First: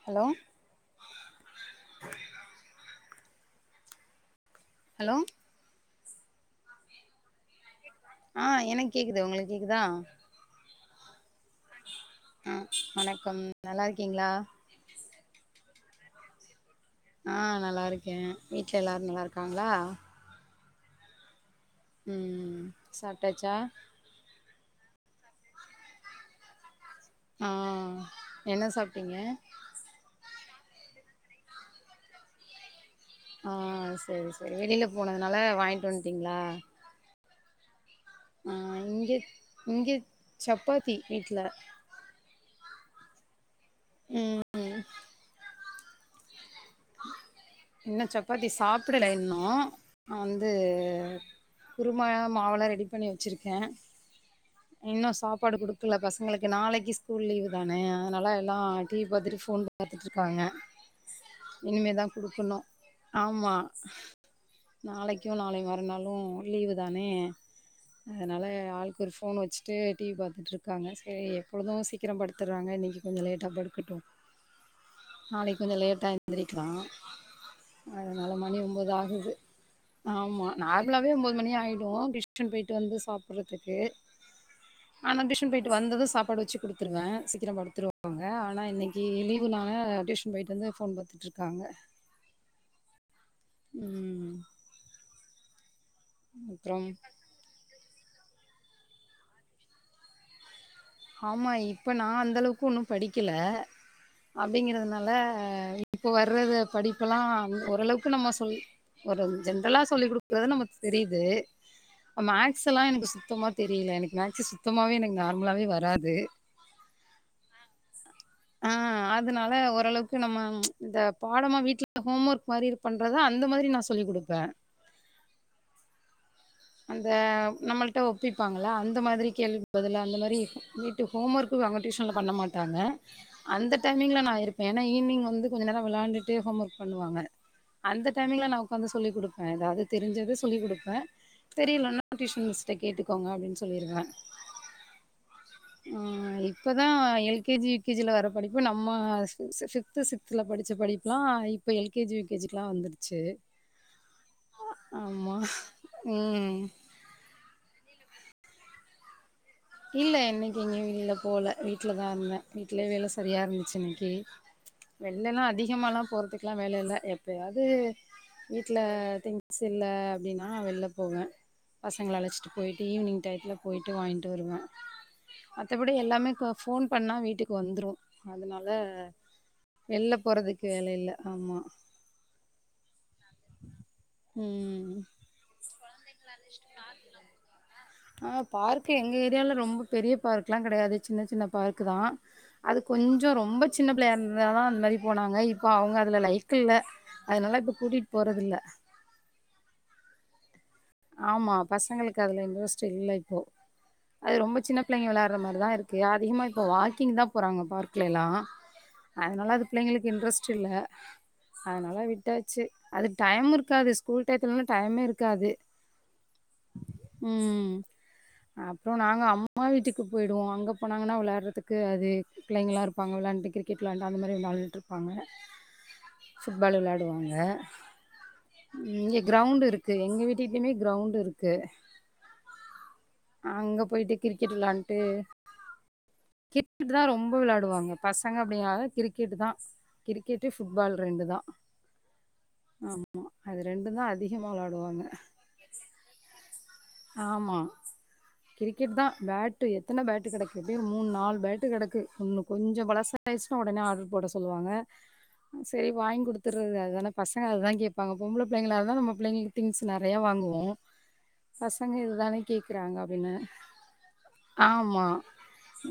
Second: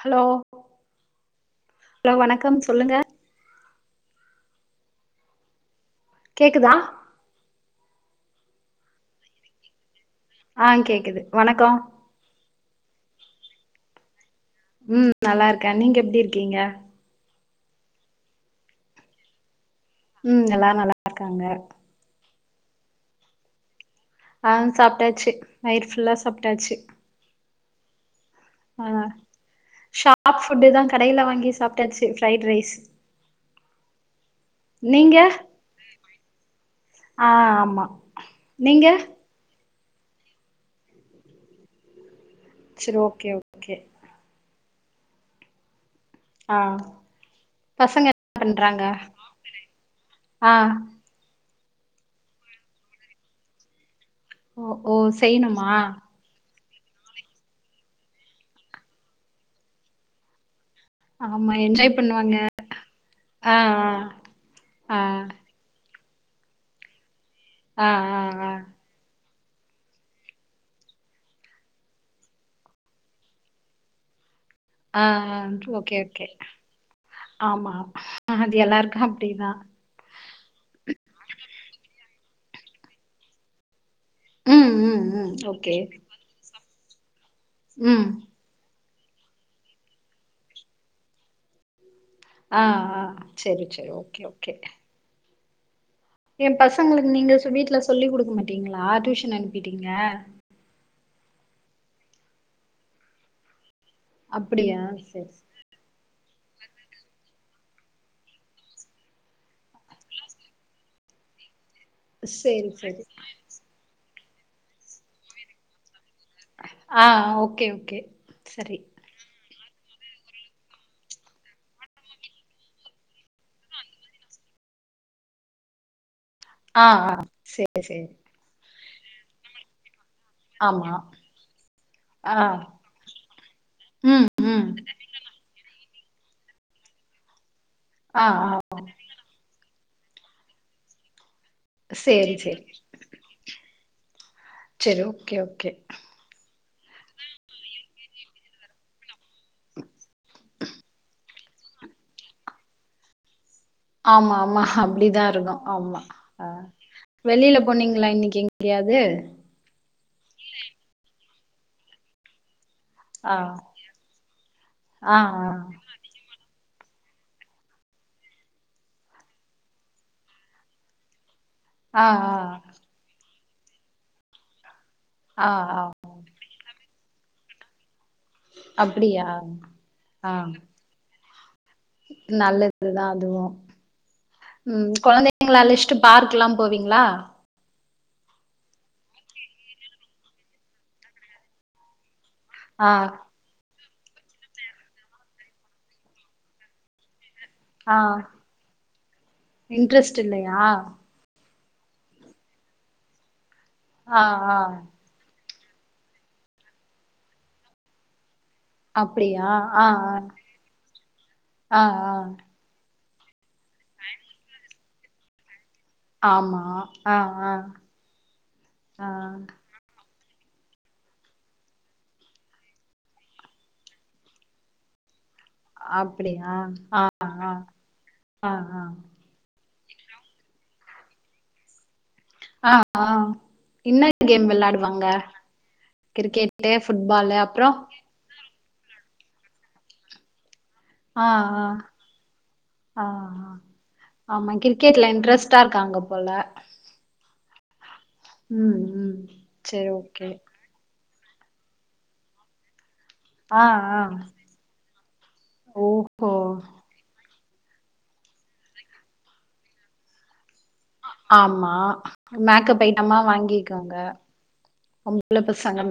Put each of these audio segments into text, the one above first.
Hello hello வணக்கம் சொல்லுங்க hello கேக்குதா ஆ எனக் கேக்குது உங்களுக் கேக்குதா ஆ கேக்குது வணக்கோ ஆ வணக்கம் நல்லா இருக்கீங்ளா ம் நல்லா இருக்கே நீங்க எப்டி இருக்கீங்க ஆ நல்லா இருக்கே வீட்ல எல்லாரு நல்லா இருக்காங்ளா ம் எல்லாரு நல்லா இருக்காங்க ம் சாப்டாச்சா ஆ சாப்ட்டாச்சு வயிர் ஃபுல்லா சாப்ட்டாச்சி ஆ என்ன ஆ சாப்ட்டீங்க ஷாப் ஃபுட்டுதா கடையில வாங்கி சாப்ட்டாச்சி ப்ரைட் ரைஸ் ஆ சேரி சேரி வெளியில நீங்க போனதுனால வாய்ன்ட்டு வன்ட்டீங்ளா ஆ ஆமா ஆ நீங்க இங்கே இங்கே சப்பாத்தி வீட்ல செரி ஓகே ஓகே ம் ம் ஆ இன்னு பசங்க என்ன சப்பாத்தி பண்றாங்க சாப்பிடல இன்னு வந்து ஆ குருமா மாவெல்லா ரெடி பண்ணி வச்சிருக்கே ஓ ஓ இன்னு சாப்பாடு செய்யணுமா குடுக்கல பஸ் சங்களுக்கு நாளைக்கு ஸ்கூல் லீவு தான அதனால எல்லா டிவி பாத்துட்டு ஃபோன் பாத்துட்ருக்காங்க ஆமா என்ஜாய் பண்ணு குடுக்கனு ஆமா ஆ நாளைக்கு ஆ நாளை மறுநாள் றோ லீவுதானே ஆ அதனால ஆ ஆ ஆளு க்கு ஒரு ஃபோன் வச்சுட்டு டிவி பாத்துட்ருக்காங்க செரி எப்பொழுது சீக்கிரம் படுத்துற்றாங்க இன்னைக்கி கொஞ்சோ லேட்டா படுக்கட்டு ஆ நாளைக் கொஞ்ச ஓகே, லேட்டா ஓகே. எந்திரிக்லா ஆமா. அதனால அது மணி எல்லாருக்கும் ஒம்போதாகுது அப்படிதான். ஆமா நார்மலாவே ஒம்போது மணி ஆய்டு டியூசன் போய்ட்டு வந்து சாப்புறதுக்கு ம், ம், ஆனா ம். டியூசன் போய்ட்டு ஓகே. வந்தது சாப்பாடு வச்சு குடுத்துருவே சீக்கிர ம். படுத்துருவாங்க ஆனா இன்னைக் கி லீவுனால டியூஷன் போய்ட்டு வந்து ஃபோன் பாத்துட்ருக்காங்க ஆ ஆ செரி செரி ஓகே ம் ஓகே ஏ அப்புறம் பசங்களுக்கு நீங்க சொ வீட்ல சொல்லி குடுக்க மாட்டீங்ளா டியூஷனு அனுப்பிட்டீங்க ஆமா இப்ப நா அந்த அளவுக்கு ஒன்னு படிக்கல அப்படியா? அப்டிங்கறதுனால சரி. இப்ப வர்றது படிப்பெல்லா ஓரளவுக்கு நம்ம சொல்லி ஒரு ஜென்ரலா சொல்லி் குடுக்குறது நமக் தெரியுது அ மேக்ஸ் சரி, எல்லா சரி. எனக்கு சுத்தமா தெரியல எனக்கு மேக்ஸ் சுத்தமாவே எனக்கு நார்மலாவே வராது ஆ ஓகே ஓகே ஆ செரி அதனால ஓரளவுக்கு நம்ம இந்த பாடமா வீட்ல ஹோம் ஒர்க் மாரி பண்றதா அந்த மாரி நா சொல்லி குடுப்பே ஆ, அந்த ஆ. சரி, நம்மள்ட்ட சரி. ஒப்பிப்பாங்கள அந்த மாதிரி கேள்வி பதில அந்த மாரி ஆமா. வீட்டு ஹோம் ஒர்க்கு அங்க டியூஷன்ல பண்ண ஆ. மாட்டாங்க அந்த டைமிங்ல ம், நா இருப்பே ம். ஏனா ஈவினிங் வந்து கொஞ்ச நேர வெளயாண்டிட்டு ஹோம் ஒர்க் பண்ணுவாங்க அந்த ஆ, டைம்மிங்ல ஆ. நமக் உக்காந்து சொல்லி குடுப்பே ஏதாவது தெரிஞ்சது சொல்லி குடுப்பே தெரியலன்னா சரி, டியூஷன் சரி. மிஸ்ட்ட கேட்டுக்கோங்க அப்டின்னு சொல்லிருவே சரி. Okay, okay. ம் இப்பதா L K G U K G யில வர படிப்பு நம்ம ஃபிப்து சிக்ஸ்துல படிச்ச படிப்ல்லா இப்ப L K G U K ஜிக்ல்லா வந்துடுச்சு ஆமா ஆமா அப்டிதா இருக்கு ஆமா ஆ. ம் வெளியில போனீங்ளா இன்னைக்கி எங்காது இல்ல இன்னைக்கி எங்கயு வெளிய போல வீட்லதா இருந்த வீட்லேயே வேல சென் ஆ செரியா இருந்துச்சு இன்னைக்கி ஆ வெளியிலல்லா ஆ அதிகமாலா போறதுக் ட்ல்லா வேல இல்ல எப்பயாது வீட்ல திங்ஸ் இல்ல அப்டின்னா வெள்ல போவே ஆ பசங்கள அழச்சிட்டு போயிட்டு ஈவினிங் டயத்துல போயிட்டு வாங்கிட்டு வருவே ஆ ஆ ஆ. மத்தபடி எல்லாமே கோ ஃபோன் பண்ணா வீட்டுக்கு வந்ரு அதனால அப்படியா வெள்ல போறதுக்கு வேல இல்ல ஆமா நல்லதுதா அதுவு ம் கொழந்தைங்கள அழச்ட்டு பார்க்ல்லா போவீங்ளா ஆ பார்க எங்க ஏரியால ரொம்ப பெரிய பார்க்ல்லா கெடையாது சின்ன சின்ன பார்க்தா அது ஆ கொஞ்சோ ரொம்பப் சின்ன பிள்ளையா இருந்ததா அந்த மாரி போனாங்க இப்ப அவுங்க அதுல லைஃக் இல்ல அதனால இப்ப ஆ கூட்டிட் போறதில்ல இன்ட்ரெஸ்ட் இல்லையா ஆமா பசங்களுக்கு அதுல இன்ட்ரெஸ்ட் இல்ல இப்போ ஆ அது ரொம்ப ஆ சின்ன பிள்ளைங்க வெளாட் சொல்ற மாரிதா இருக்கு அதிகமா இப்ப வாக்கிங்தா போறாங்க பார்க்கலல்லா அப்படியா அதனால அது ஆ பிள்ளைங்களுக்கு இன்ட்ரெஸ்ட் இல்ல ஆ ஆ அதனால ஆ விட்டாச்சு அது டைம் இருக்காது ஸ்கூல்ட்டைத்துலா டைம்மே இருக்காது ஆமா ஆ ஆ ம் அப்றோ ஆ நாங்க அம்மா வீட்டுக் க்கு போயிடுவோ அங்க போனாங்கன்னா வெளாயாட்றதுக்கு அது பிள்ளைங்களா இருப்பாங்க வெளாண்ட்டு கிரிக்கெட் விளாண்ட்டு அந்த மாரி வெளாண்ட்டுட்டு இருப்பாங்க அப்படியா ஃபுட் பால் ஆ விளாடுவாங்க ஆ ஆ ஆ இங்கக் கிரௌண்ட்டு இருக்கு எங்க வீட்டுக்கிட்டயுமே கிரௌண்ட்டு இருக்கு ஆ ஆ அங்க என்ன போயிட்டு கேம் கிரிக்கெட் விளாண்ட்டு வெளாடுவாங்க கிரிக்கெட்டு கிரிக்கெட் தா ரொம்ப ஃபுட்பாலு அப்றோ வெளாடுவாங்க பசங்க அப்டினாவே கிரிக்கெட் தா கிரிக்கெட்டு ஃபுட்பால் ரெண்டு ஆ தா ஆ ஆ ஆ ஆமா அது ரெண்டுந்தா அதிகமா விளாடுவாங்க ட்டா இருக்காங்க போல ஆமா ம் கிரிக்கெட்தா ம் பேட்டு செரி எத்தன ஓகே பேட்டு கெடைக் எப்டியு மூணு நாலு பேட்டு கெடக்கு இன்னு கொஞ்சோ பழசாயிடுச்சுன்னா ஆ உடனே ஆ ஆர்டர் போட சொல்லுவாங்க சேரி வாங்கி ஓஹோ குடுத்துறது அதனே பசங்க அத கேப்பாங்க பொம்பள பிள்ளைங்களா இருந்தா நம்ம பிள்ளைங்களுக்கு திங்ஸ் நெறையா வாங்கு ஏ ஆமா பசங்க இதுதான மேக்கப் கேக்குறாங்க ஐட்டமா அப்டின்ன வாங்கிக்கோங்க ஆமா பொம்பள பசங்க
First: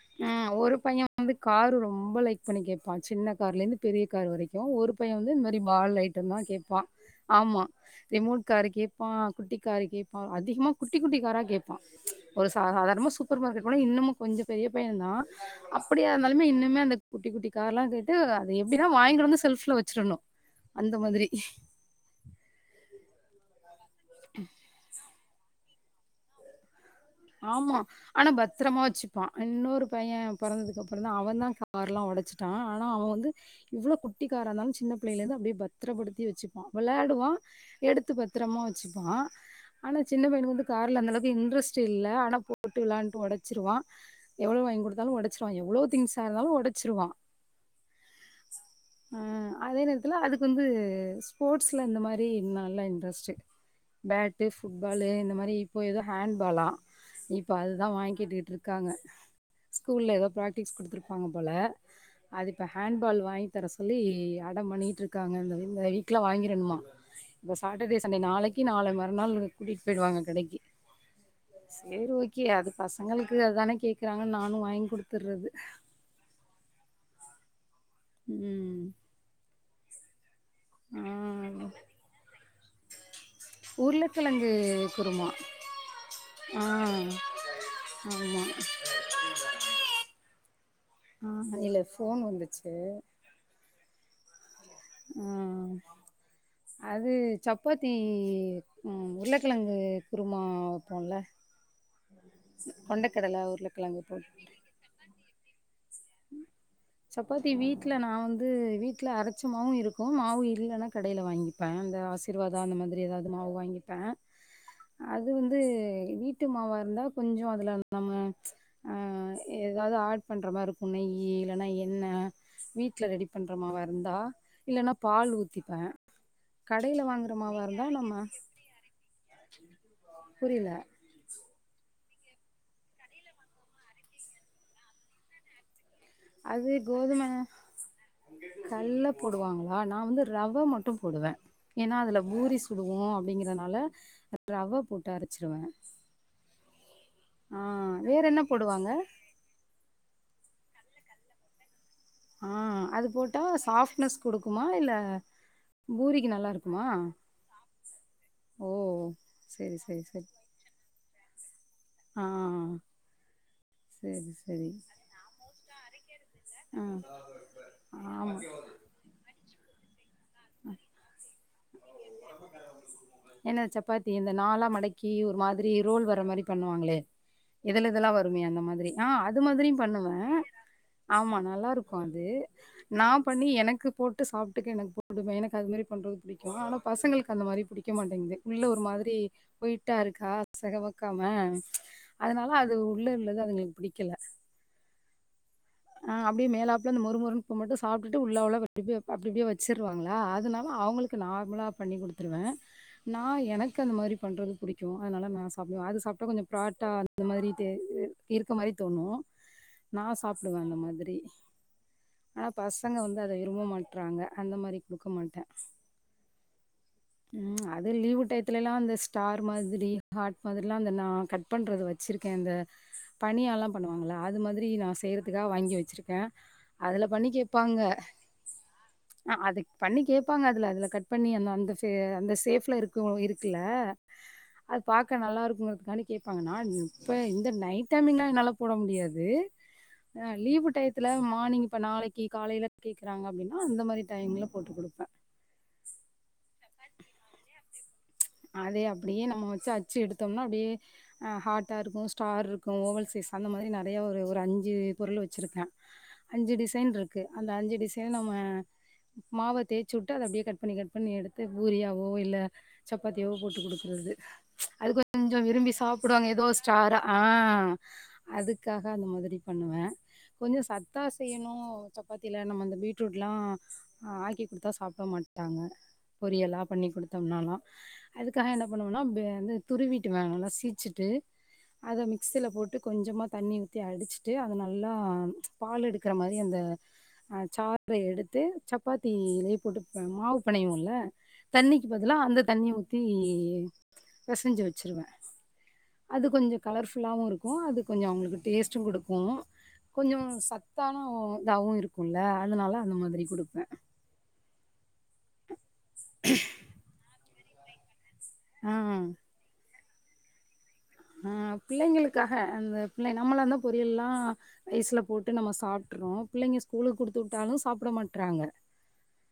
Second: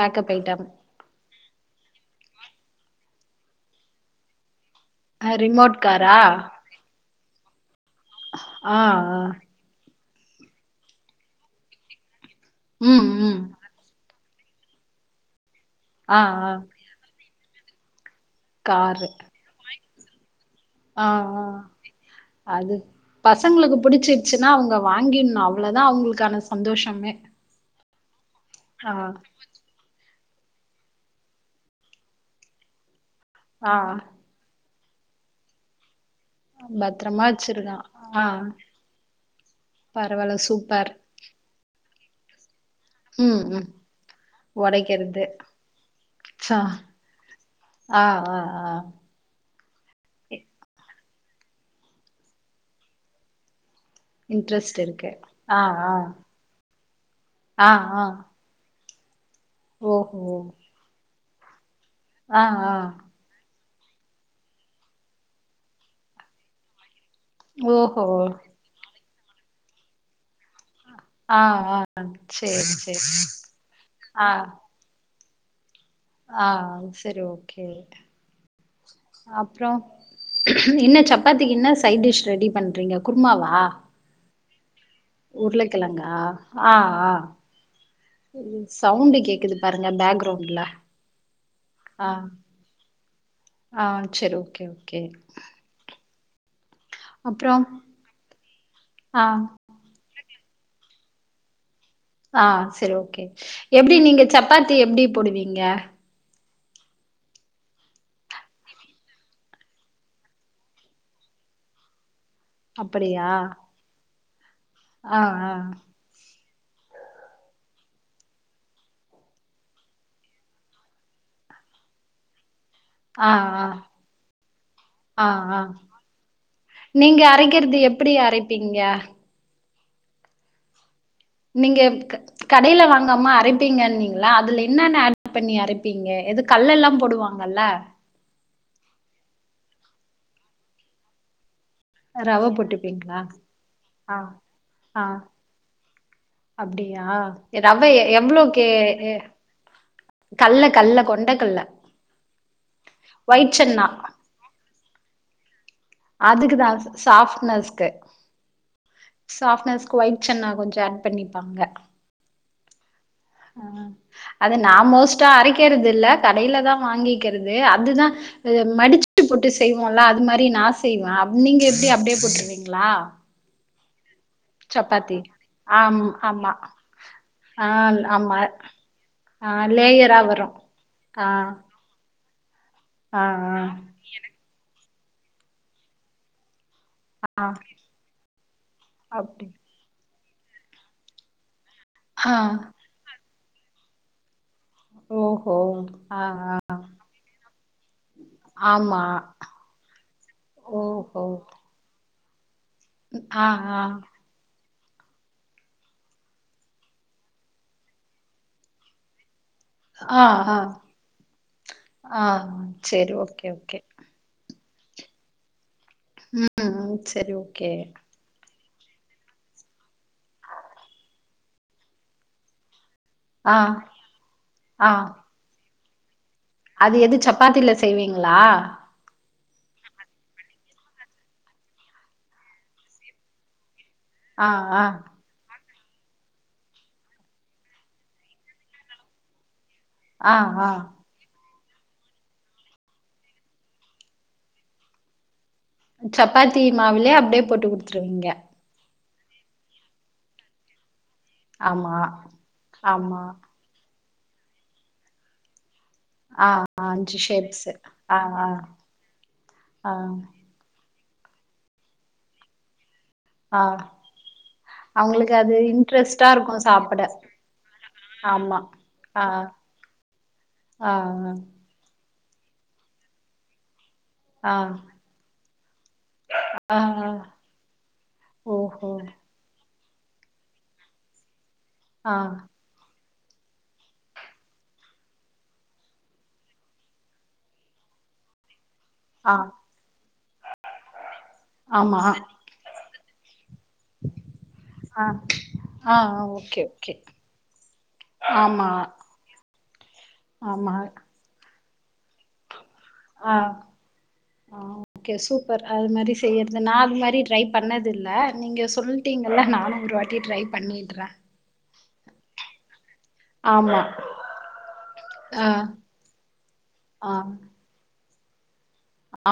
மேக்கப் ம் ஐட்டம் ஒரு பைய வந்து கார் ரொம்ப லைக் பண்ணி கேப்பா சின்ன கார்ல இருந்து பெரிய கார் வரைக்கு ஒரு பைய அ வந்து இந்த மாரி ரிமோட் பால் காரா ஐட்டோதா கேப்பா ஆமா ரிமோட் காரு ஆ கேப் ஆ குட்டி காரு கேப்பா அதிகமா குட்டி குட்டி காரா கேப்பா ஒரு ம் சதாரணமா ம் சூப்பர் மார்க்கெட் போனா இன்னமு கொஞ்சோ பெரிய பையன்தா அப்டியா ஆ இருந்தாலுமே ஆ இன்னுமே அந்த குட்டி குட்டி கார் எல்லா கேட்டு அது எப்டினா காரு வாங்கிட்டு வந்து செல்ஃப்ல வச்சிருணு ஆ ஆ அது பசங்களுக்கு புடிச்சிருச்சுன்னா அவுங்க வாங்கின்னு அவ்ளோதா அவுங்களுக்கான சந்தோஷமே ஆமா ஆனா பத்ரமா ஆ வச்சுப்பா இன்னொரு பைய பிறந்ததுக்கு அப்றோ அவன்தா கார்ல்லா ஒடச்சிட்டா ஆனா அவன் வந்து ஆ இவ்ளோ குட் குட்டி காரா இருந்தாலு சின்ன பிள்ளையிருந்து அப்டியே பத் பத்திரப்படுத்தி வச்சுப்பா பத்திரமா விளயாடுவா வச்சிருக்கான் எடுத்து ஆ பத்திரமா வச்சுப்பா ஆனா சின்ன பரவாயில்ல பையனுக்கு வந்து சூப்பர் கார்ல அந்த அளவுக்கு இன்ட்ரெஸ்ட் இல்ல ஆனா போட்டு விளாண்ட்டு ம் ம் ஒடச்சிடுவா எவ்ளோ வாங்கி குடுத்தாலு உடைக்கிறது ஒடச்சுிருவான் எவ்ளோ திங்ஸ்சா இருந்தாலு சா ஒடச்சிருவா ஆ ஆ ஆ ஆ அதே நேரத்துல அதுக்கு வந்து ஸ்போர்ட்ஸ்ல இந்த மாரி நல்லா இன்ட்ரெஸ்ட் பேட்டு இன்ட்ரெஸ்ட் ஃபுட்பாலு இருக்கு இந்த மாரி ஆ இப்போ ஆ எதோ ஹேண் பாலா இப்ப ஆ அதுதா ஆ வாங்கிட்டுட்டு இருக்காங்க ஸ்கூல்ல ஓஹோ ஏதோ பிராக்டிஸ் குடுத்துருப்ப பாங்க போல ஆ அது இப்ப ஆ ஹேண் பால் வாங் தர சொல்லி அடம் பண்ணிட் இருக்காங்க இந்த இந்த வீக்கல வாங்கிருணுமா இப்ப சாட்டர்டே ஓஹோ சண்டே நாளைக்கு நாளை மறுநாள் கூட்டிட்டு போயிடுவாங்க கடைக்கு ஆ ஆ சேரி ஓகே சரி அது சரி பசங்களுக்கு அது தானே கேக்குறாங்க ஆ நானு வாங்கி குடுத்துறது ஆ சேரி ஓகே ம் அப்றோ என்ன சப்பாத்திக்கு ஆ என்ன சைடிஸ் ரெடி பண்றீங்க குருமாவா உருளகிழங்கு குருமா உருளைக்கிழங்கா ஆ ஆமா சவுண்டு கேக்குது பாருங்க பேக்ரவுண்ட்ல ஆ இல்ல ஆ ஃபோன் வந்துச்சு ஆ சேரி ஓகே ஓகே ஆ அது அப்றோ சப்பாத்தி உ ஆ உருளக்கிழங்கு குருமா வைப்போல்ல ஆ சரி ஓகே எப்டி உருளைக்கிழங்கு நீங்க போட்டு சப்பாத்தி எப்டி போடுவீங்க [unintelligible] சப்பாத்தி வீட்ல நா வந்து வீட்ல அரச்ச மாவு இருக்கு மாவு இல்லன்னா கடையில வாங்கிப்பே அந்த ஆசி ர்வாதா அந்த மாரி எதாவுது அப்படியா மாவு வாங்கிப்பே ஆ அது ஆ வந்து வீட் ட்டு மாவ இருந்தா கொஞ்சோ அதுல நம்ம எதாவுது ஆட் பண்ற மாரிக் நெய்யி இல்லனா எண்ண வீட் ல ரெடி ஆ பண்ற ஆ மாவா இருந்தா இல்லன்னா ஆ பால் ஆ ஊத்திப்பே கடையில வாங்குற மாவா இருந்தா நம்ம திங்கா புரில நீங்க கடையில வாங்காம அரைப்பீங்கன்னீங்களா அதுல என்னா என்ன ஆட் பண்ணி அரைப்பீங்க எது அது கல்லெல்லா கோதும போடுவாங்கல்ல கல்ல போடுவாங்களா நா வந்து ரவ மட்டு போடுவ ஏனா அதுல ரவ பூரி சுடுவோ போட்டுப்பீங்களா? அப்டிங்கறனால ஆ. ரவ ஆ போட்டு அரச்சிடுவ அப்டியா எ ரவ வேற என்ன எவ்ளோக்கே போடுவாங்க ஏ கல்ல கல்ல கொண்ட கட்ல ஆ அது போட்டா சாஃப்ட்னஸ் குடுக்குமா இல்ல பூரிக்கு நல்லா அதுக்குதா இருக்குமா சாஃப்ட்னஸ்க்கு ஓ செரி சாஃப்ட்னஸ்க்கு செரி ஒய்ட் செரி சன்னா கொஞ்ச ஆட் பண்ணிப்பாங்க ஆ ஆ சேர் அது நா மோஸ்டா அரைக்கறதில்ல கடைல தா ஆ வாங்கிக்கிறது அதுதா ஆமா அ மடிச்சு ட்டு போட்டு செய்வோல அது மாரி நா செய்வே நீங்க எப்டி அப்டியே போட்ருவீங்களா என்ன சப்பாத்தி இந்த நாலா மடக்கி சப்பாத்தி ஒரு மாதிரி ஆம் ரோல் வர மாரி ஆமா பண்ணுவாங்களே ஆ இதழ் இதழா ஆமா வருமே அந்த மாதிரி ஆ அது மாதிரியு பண்ணுவே லேயரா வரு ஆ ஆமா நல்லாருக்கு அது நா ஆ பண்ணி ஆ எனக்கு போட்டு சாப்ட்டுக்க எனக்கு போடுவே எனக்கு அது மாரி பண்றது புடிக் கு ஆனா பசங்களுக்கு ஆ அந்த மாரி புடிக்க மாட்டேங்குது உள்ள ஒரு மாதிரி அப்டி ஓயிட்டா இருக்கா செகவக்காம ஆ அதனால அது உள்ள உள்ளது அதுங்களுக்கு புடிக்கல ஓஹோ அ ஆ அப்டியே மேலாப்ல அந்த மொறுமொறுன்ப்ப மட்டு சாப்ட்டுட்டு உள்ள உள்ள [inaudible] அப்டி ஆமா அப்டியே வச்சிருவாங்களா அதுனால அவங்களுக் கு ஓஹோ நார்மலா பண்ணி குடுத்துருவே நா ஆ எனக்கு ஆ அந்த மாரி பண்றது புடிக்கு அதனால நா சாப்டுவே அது சாப்ட்டா கொஞ்ச ப்ராட்டா இந்த மாரி தே இ இருக்க மாரி தோணு நா ஆ ஆ சாப்டுவே அந்த மாதிரி ஆ ஆனா பசங்க சேரி வந்து அத ஓகே விரும்ப ஓகே மாட் றாங்க அந்த மாரி குடுக்க மாட்டே ம் ம் சேரி ம் ஓகே அது லீவு டைத் த்துலலா அந்த ஸ்டார் மாதிரி ஹாட் மாதிரிலா அந்த நா கட் பண்றது வச்சிருக்கே அந்த பணியாலா ஆ பண்ணுவாங்கள அது மாதிரி நா ஆ செய்யறத்துக்காக வாங்கி வச்சிருக்கே அது அதுல எது பண்ணி சப்பாத்தில கேப்பாங்க செய்வீங்களா அ அதுக் பண்ணி கேப்பாங்க அதுல அதுல கட் பண்ணி அந்த அந்த ஃபே அந்த சேஃப்ல இருக்கு இருக்குல்ல ஆ அது ஆ பாக்க நல்லா இருக்குங்கிறதுக்காண்டி கேப்பாங்க நா இப்ப இந்த நைட் டைமிங்லா என்னால போட முடியாது அ ஆ லீவு ஆ டைத் த்துல மார்னிங் இப்ப நாளைக்கு காலைல கேக்குறாங்க அப்டினா அந்த மாரி டைம்ல போட்டு குடுப்பே ம் சப்பாத்தி மாவுலே அப்டியே போட்டு குடுத்துருவீங்க அதே அப்டியே நம்ம வச்சு அச்சு எடுத்தம்னா அப்டியே ஆ ஹாட்டா ஆமா இருக்கு ஸ்டார் இருக்கு ஓவல் ஆமா சைஸ் அந்த மாரி நெறையா ஒரு ஒரு அஞ்சு பொருளு வச்சுருக்கே ஆ அஞ்சு ஆ டிசைன் அஞ்சு இருக்கு அந்த ஷேப்ஸு அஞ்சு டிசைன ஆ நம்ம ஆ மாவ ஆ தேச்சுட்டு அத அப்டியே கட் பண்ணி கட் பண்ணி எடுத்து பூரியாவோ இல்ல சப்பாத்தியாவோ போட்டு ஆ குடுக்குறது அது அவங்களுக்கு கொஞ்ச அது விரும்பி சாப்புடுவாங்க இன்ட்ரெஸ்ட்டா எதோ இருக்கு ஸ்டாரா சாப்பட ஆ ஆமா அதுக்காக அந்த ஆ மாதிரி பண்ணுவே கொஞ்ச ஆ சத்தா செய்யணு சப்பாத்தில நம்ம அந்த பீட்ரூட்லா ஆ ஆக்கி் குடுத்தா சாப்ட மாட்டாங்க பொரியலா ஆ பண்ணி ஆ குடுத்தம்னாலு அதுக்காக என்ன ஓஹோ பண்ணுவோனா ப வந்து துருவீட்டுவே நல்லா சீச்சுட்டு அத ஆ மிக்சில போட்டு கொஞ்சமா தண்ணி ஊத் தி அடிச்சிட்டு அத நல்லா பால் எடுக்கிற மாரி அந்த அ சார எடுத்து ஆ சப்பாத்திலே போட்டு இப்ப மாவு பெனைவோல தண்ணிக்கு ஆமா பதிலா அந்த தண்ணி ஊத்தி பெசஞ்சு வச்சுருவே ஆ ஆ அது கொஞ்ச ஓகே ஓகே கலர்ஃபுல்லாவு இருக்கு அது கொஞ்சமக்ஷ அவுங்களுக்கு ஆமா டேஸ்ட்டு குடுக் கு கொஞ்ச ஆமா சத்தான இதாவு இருக்குல்ல அதனால அந்த மாதிரி ஆ குடுப்பே ஆ ஓகே சூப்பர் அது மாரி செய்யறது நா அது மாரி ட்ரை பண்ணதில்ல நீங்க ஆ சொல்லிட்டீங்கல்ல நானு ஒருவாட்டி ட்ரை பண்ணி ஆ பிள்ளைங்களுக்காக அந்த பிள்ளை நம்மளாந்தா ஆமா பொரியல்லா ரைஸ்ல போட்டு ஆ நம்ம சாப்ட்டுறோ பிள்ளைங்க ஸ்கூலுக்கு ஆ குடுத்துவுட்டாலு சாப்பட மாட்டறாங்க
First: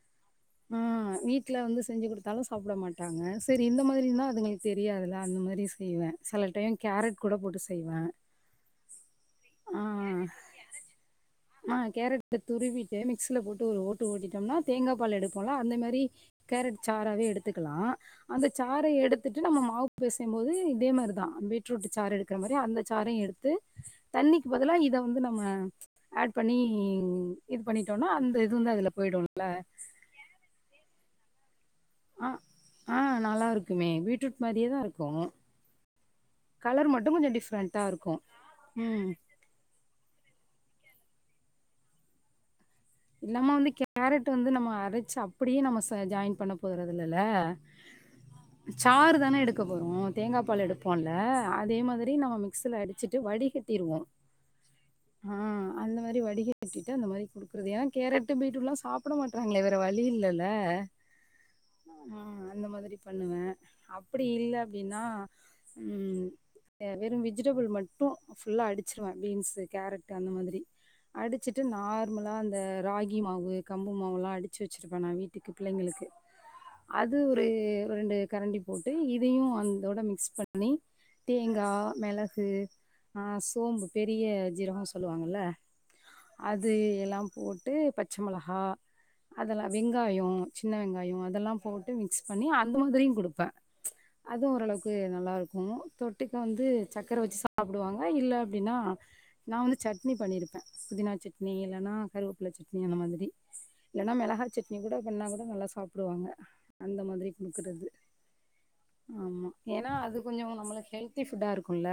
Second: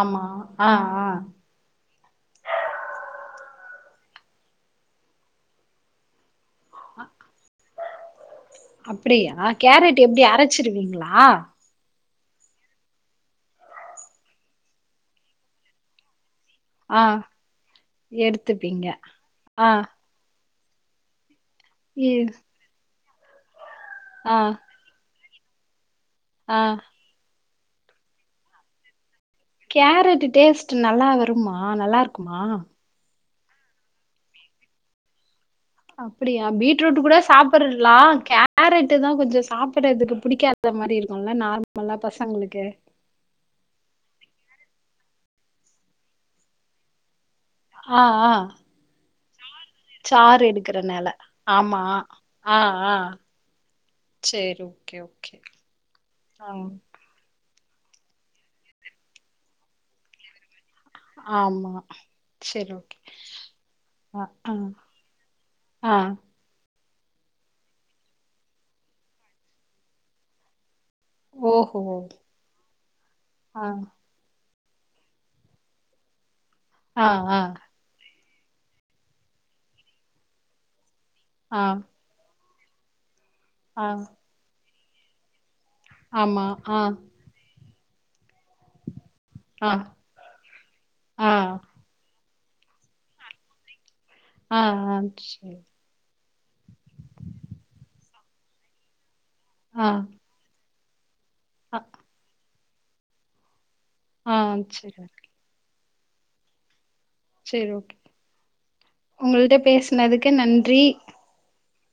ஆமா ஆ ஆ ம் வீட் ட்டில வந்து செஞ்சி குடுத்தாலு சாப்படமாட்டாங்க செரி இந்த மாதிரிந்தா அதுங்களுக்கு தெரியாதல அந்த மாரி செய்வே செல டைம் கேரட் கூட போட்டு செய்வே அப்டியா ஆ கேரட் எப்டி அரச்சிருவீங்களா ஆ கேரட துருவிட்டு மிக்சல போட்டு ஒரு ஓட்டு ஓட்டிட்டம்னா தேங்கா பால் எடுப்போலா அந்த மேரி கேரட் ஆ சாராவே எடுத்துக்கலா அந்த சார எடுத்துப்பீங்க எடுத்துட்டு நம்ம ஆ மாவு பெசையுபோது இதே மாரிதா பீட்ரூட்டு் இ சார் எடுக்கிற மாரி அந்த சாரயு எடுத்து ஆ தண்ணிக்கு பதிலா இத வந்து நம்ம ஆட் பண்ணி ஆ இது பண்ணிட்டோனா அந்த இது வந்து அதுல போயிடுல்ல கேரட்டு் டேஸ்ட்டு நல்லா வரும்மா நல்லா ஆ இருக்குமா ஆ நல்லா இருக்குமே பீட்ரூட் மாரியேதா இருக்கு அப்பிடியா பீட்ரூட் கூட டிஃப்ரெண்ட்டா சாப்பரலா இருக்கும் கேரட்டுதா ம் கொஞ்சோ சாப் ப்பறதுக்கு புடிக்காத மாரி இருக்குல்ல நார்மல்லா பசங்களுக்கு நம்ப வந்து கேரட் வந்து நம்ம அரச்சி அப்டியே நம்ம ச ஜாயின் பண்ண போதறது இல்லல்ல ஆ ஆ சாருதான எடுக் க்க போறோ சாறு தேங்காபால் எடுக்கறனால எடுப்போல்ல அதே ஆமா மாதிரி நம்ம ஆ மிக்சில ஆ அடிச்சிட்டு வடிகட்டிருவோ சேரி ஓகே ஆ ஓகே அந்த மாரி ஆ வடிகட்டிட்டு அந்த மாரி க்கறது ஏ கேரட் பீட்ரூட்ல்லா சாப்படமாற்றாங்களே வேற வழி இல்லல்ல ஆமா ஆ அந்த சேரி மாதிரி ஓகே பண்ணுவே ஆ அப்பிடி ஆ இல்ல அப்டின்னா ஆ எ வெறு வெஜிடபிள் மட்டு ஃபுல்லா அடிச்சிருவே பீன்ஸ் கேரட் அந்த மாதிரி அடிச்சிட்டு ஓஹோ நார்மலா அந்த ராகி மாவு ஆ கம்புமாவுல்லா அடி ச்சி வச்சிருப்பே நா வீட்டுக்கு பிள்ளைங்களுக்கு ஆ அது ஆ ஒரு ரெண்டு கரண்டி போட்டு இதயு அந்தோட மிக்ஸ் பண்ணி ஆ தேங்கா மெளகு ஆ சோம்பு ஆ பெரிய ஜீரகோ சொல்லுவாங்கல ஆமா து ஆ எல்லா போட்டு பச்ச மெளகா அதெல்லா ஆ வெங்காயோ சின்ன வெங்காயோ ஆ அதெல்லா போட்டு மிக்ஸ் பண்ணி அந்த மாதிரியு குடுப்பே அது ஆ ஆ ஓரளவுக்கு நல்லா சேரி இருக்கு தொ ட்டுக்க வந்து சக்கர வச்சி சாப்புடுவாங்க இல்ல அப்டின்னா நா வந்து ஆ சட்னி பண்ணியிருப்பே புதினா சட்னி ஆ இல்லன்னா கருப்பில சட்னி அந்த மாதிரி இல்லன்னா ஆ மெளகா சட்னி கூட சேரி பண்ணா கூட நல்லா சாப்புடுவாங்க அந்த மாதிரி சேரி ம்க்குறது ஓகே ஆமா உங்கள்ட்ட ஏன்னா அது பேசுனதுக்கு கொஞ்சோ நன்றி நம்மளுக்கு ஹெல்த்தி ஃபுட்டா இருக்குல்ல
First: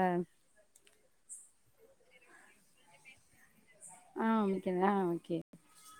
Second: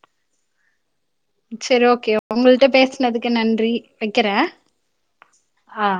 செரி ஓகே உங்கள்ட்ட பேசனதுக்கு நன்றி ஆ வைக்கிறே ஓகே ஆ ஓகே அ